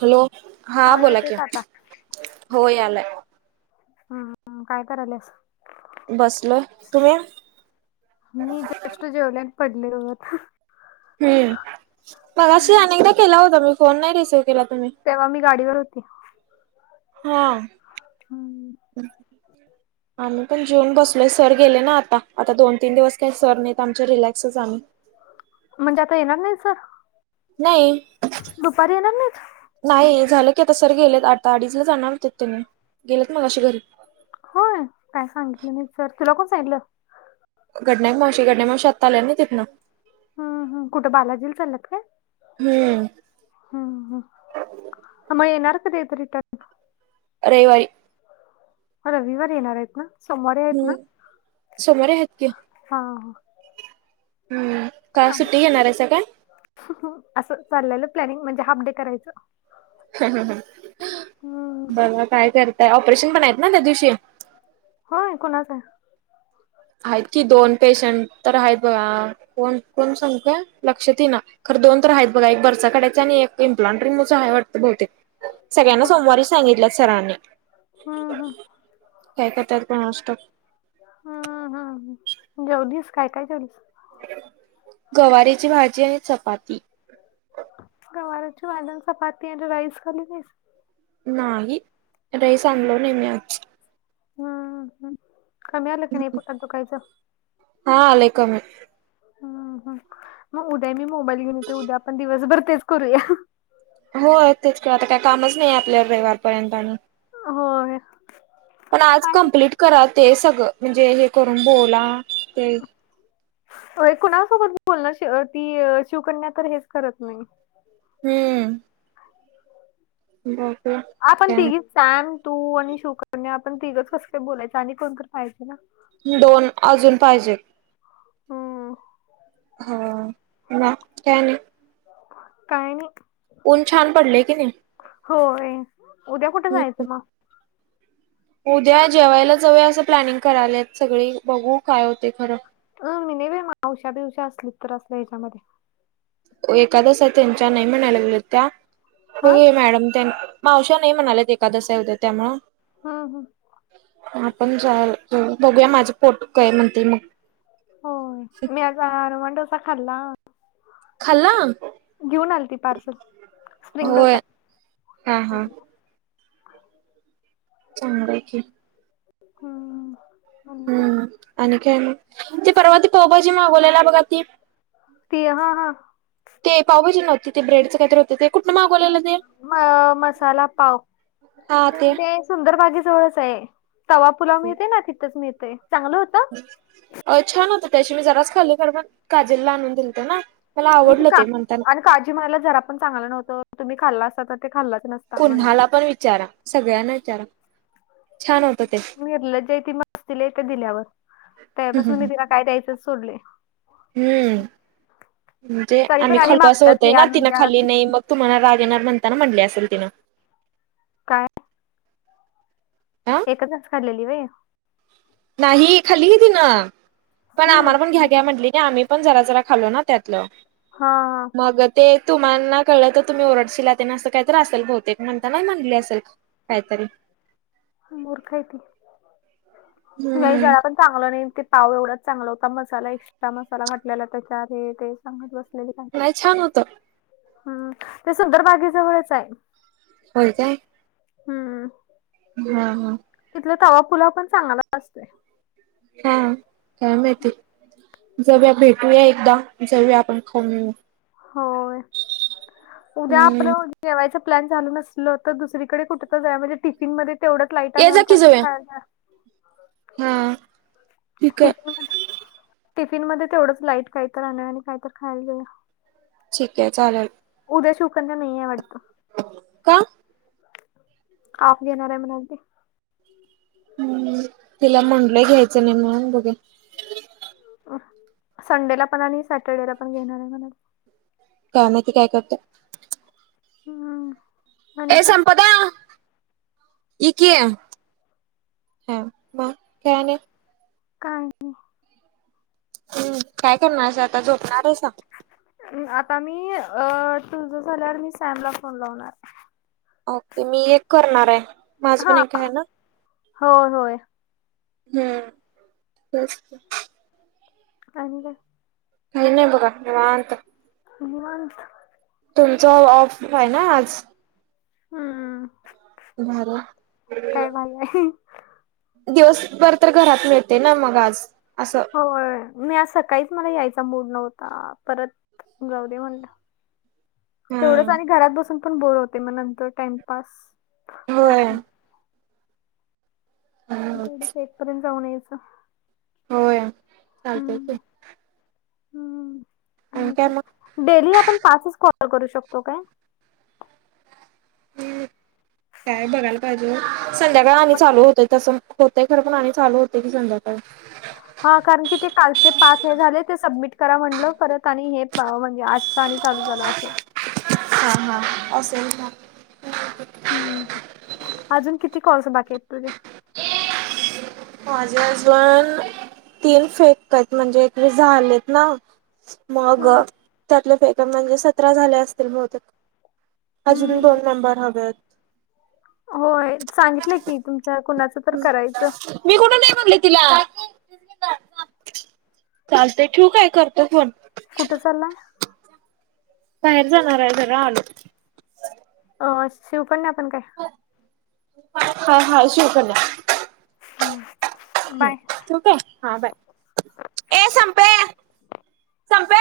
Hello हा आवाज बोला येतोय कि का आता हो यालाय हम काय कराल्यास? बसलोय तुम्ही मी जस्ट जेवले, पडले लोळत. हम्म मघाशी अनेकदा केला होता मी फोन नाही रिसीव्ह केला तुम्ही. तेव्हा मी गाडीवर होती. हा हम्म, [unintelligible] आम्ही पण जेऊन बसलोय सर गेले ना आता, आता दोन तीन दिवस काही सर नाहीत आमचे रिलॅक्सच आम्ही. म्हणजे आता येणार नाही सर नाही. दुपारी येणार नाहीत. नाही झालं की, आता सर गेलेत, आता अडीचला जाणारत त्यांने गेलेत मगाशी घरी. होय काय सांगितलं नाहीत सर तुला कोण सांगितलं. घडनायक मावशी, घडण्या मावशी आता आल्यात आहे ना तिनं. हम, हम कुठं बालाजीला चाल्यात काय? हम्म. हम्म, हम, आ मग येनार कधी आहेत, रिटर्न. रविवारी. रविवार येणार आहेत ना, सोमवारी आहेत ना हम्म सोमवारी आहेत की हा. का हा आज सुट्टी घेणार आहेसा काय? असं चाललेलं प्लॅनिंग म्हणजे हाफ डे करायचं. ह हम्म बघ काय करतय, ऑपरेशन पण आहेत ना त्या दिवशी. होय कुणाच आहे. आहेत कि, दोन पेशंट तर आहेत बघा, कोण-कोण सांगतो लक्षात येईना. खर दोन तर आहेत, बघा एक बरसा कड्याचे आणि एक इम्प्लांटिं आहे वाटंत बहुतेक. सगळ्यांना होय सोमवारी सांगितल्यात सरांनी. हम्म हम्म काय कारत्यात कोणास ठाऊक. जेलीस काय-काय जेवलीस? गवारीेची भाजी आहे, चपाती. गवारची भाजी, चपाती आणि राईस खाल्ली नाहीस. नाही राईस अनलो नाही मी. हम्म हम्म. कमी आलं की नाही पोटात दुखायचं. हा आलय कामी. हम. हम मग उद्या मी मोबाईल घेऊन येते, उद्या आपण दिवसभर तेच करूया. हो तेच की आता काही कामच नाही आपल्या रविवारपर्यंत आणि. होय. पण आज पाय कम्प्लीट कराव ते हे सगळं, म्हणजे हे करून बोला ते. होय कुणासोबत बोलनार, ती शिवकन्या तर हेच करत नाही. हम्म. बाकी. आपण काय तिघी, सॅम तू आणि शिवकन्या आपण तिघच कसं काय बोलायचं आणि कोणत पाहायच ना. दोन अजून पाहिजे. हम्. हम्म. काय आणि? काही नाही. ऊन छान पडले कणी. होय उद्या कुठं हम्म जायचं मग. उद्या जेवायला जावूया असं प्लॅनिंग करायल्यात सगळी बघू काय होते खरं. अं मी नाही बाई मावश्या-बिवश्या असली तर असल्या ह्याच्यामध्ये. एकादस आहे त्यांच्या नाही म्हणायला लागल्यात त्या, हा बघूया मॅडम तेन. मावश्या नाही म्हणाल्यात एकदस हाय त्यामुळे. हा हा. आपण जा बघूया माझे पोट काय म्हणते मग. हो मी आज अरव डोसा खाल्ला. खाल्ला. घेऊन आली. ती पार्सल स्प्रिंग होय डोसा हा हा चांगला की. हम. हम्, आणि काय मग? ती परवा ती पावभाजी मागवलेला, बघा ती. ती, हा-हा. ते पावभाजी नव्हती, ते ब्रेडचं काहीतर होत. ते काय कुठं न मागव म मसाला पाव ते. सुंदर बागे जवळच आहे, तवा पुुलाव मिळते. ना, तिथंच मिळते चांगलं होत. अं, छान होत. त्यादिवशी मी जराच खाल्ली खरं, पण काजलला आणून दिलते ना. मला मग आवडलं का? ते म्हणताना आणि काजी म्हणायला जरा पण चांगलं नव्हतं, तुम्ही खाल्ला असता तर ते खाल्लच नसतं. कुणालाही पण विचारा, सगळ्यांना विचारा. छान होतं ते निर्लज आहे ती. मस्तीला येते. दिल्यावर त्यापासून मी तिला काय द्यायचंच सोडले. हम्म, म्हणजे तरी पण आम्ही आणि खालो असं मागतात होतय हे नां? ती आणून ना द्या खाली नाही मग. तुम्हाला राग येणार, म्हणताना म्हटले असेल तिनं. काय हा एकच घास खाललेली व्हयं. नाही, खाल्ली की तिनं, पण आम्हाला पण, हम्म घ्या-घ्या, म्हटंली की आम्ही पण जरा-जरा खालो ना त्यातलं. हा-हा. मग ते तुम्हानां कळलं तर तुम्ही ओरडशीला ते ना, असं काही तर असेल बहुतेक म्हणताना म्हणले असेल. काहीतरी मूर्ख आहे ती, नाही हम्म जरा पण चांगलं नाही ते, पाव एवढाच चांगला होता. मसाला एक्स्ट्रा मसाला घातटलेला त्याच्यात, हे ते. सांगत बसलेली काय-काय. नाही छान होत हम्म, ते सुंदर बागे जवळच आहे. होय, काय? हम्म. हम्-हम. तिथला तवा पुलाव पण चांगला असतोय. हम्म, काय माहिती? जाऊया, भेटूया एकदा जाऊया आपण, खाऊ येऊ. होय, उद्या हम्म आपलं जेवायच प्लॅन झालं नसलं तर दुसरीकडे कुठंतरी जाऊया. म्हणजे टिफिन मध्ये तेवढं लाईट अन ये आणि कायतरी खायचं. हम्म. टिफिन म टिफिन मध्ये तेवढंच लाईट काहीतर आणूया आणि काहीतर खायला जाऊया. ठीक आहे, चालेल. उद्या शिवकन्या नाहीेये वाटत. का? आप घेणारंय, म्हणले ते. हम्म, तिला म्हटलंय घ्यायचं नाही म्हणून बघुया. आ, संडेला पण आणि सॅटर्डेला पण घेणार आहे, म्हणाला. का नाही? ते काय करत्या? हम. ए संपदा इ कि ह मा कराणे [inaudible] काय? हम्म काय करणार अस आता झोपणार आहे का? आता मी अ तुझ झाल्यावर मी सॅम ला फोन लावणार. ओके मी एक करणार आहे माझ पण हा एक का आहे ना. होय होय हम्म तेच त. आणि काय? काही नाही बाबा निवांत. निवांत. तुमचा ऑफ आहे ना आज? हम्म. [inaudible] [inaudible] दिवसभर तर घरात मिळते ना मग आज असं. हो मी आज सकाळीच मला यायचा मूड नव्हता परत जाऊ दे म्हणलं. तेवढंच आणि हम्म घरात बसून पण बोर होते मग नंतर टाइम पास होत होय हम्म तेवढाच एक पर्यंत जाऊन यायचं. होय. चालतय हम्म की. हम्म आणि काय? डेली आपण पाचच कॉल करू शकतो काय? हम्म. काय बघायला पाहिजे संध्याकाळ आम्ही पण- चालू होतोय तसं. होतय खर पण आणि चालू होते की संध्याकाळी. हा कारण की ते कालचे पाच हे झाले ते सबमिट करा म्हणलं परत आणि पहा हे म्हणजे सहानी चालू झालं असं. हां -हां अस [unintelligible] हम्म. अजून किती कॉल्स बाकी आहेत तुझे? माझे अजून. तीन फेकत म्हणजे एक झालेत ना. मग हम्म. त्यातले फेग म्हणजे सतरा झाले असतील बहूतेक अजून हम्म. दोन मेंबर हव्येत. होय. सांगितलं की तुमच्या कुणाच हम्म [inaudible] मी कुठ नाही म्हणले तिला चालतय ठेऊ आहे करतो फोन. कुठं चाललाय? बाहेर जाणार आहे जरा आज. अ शिव पण नाही आपण काय? हा- हा शिव पण ये. हम्म. ठीक काय हा बाय ए संपे संपे.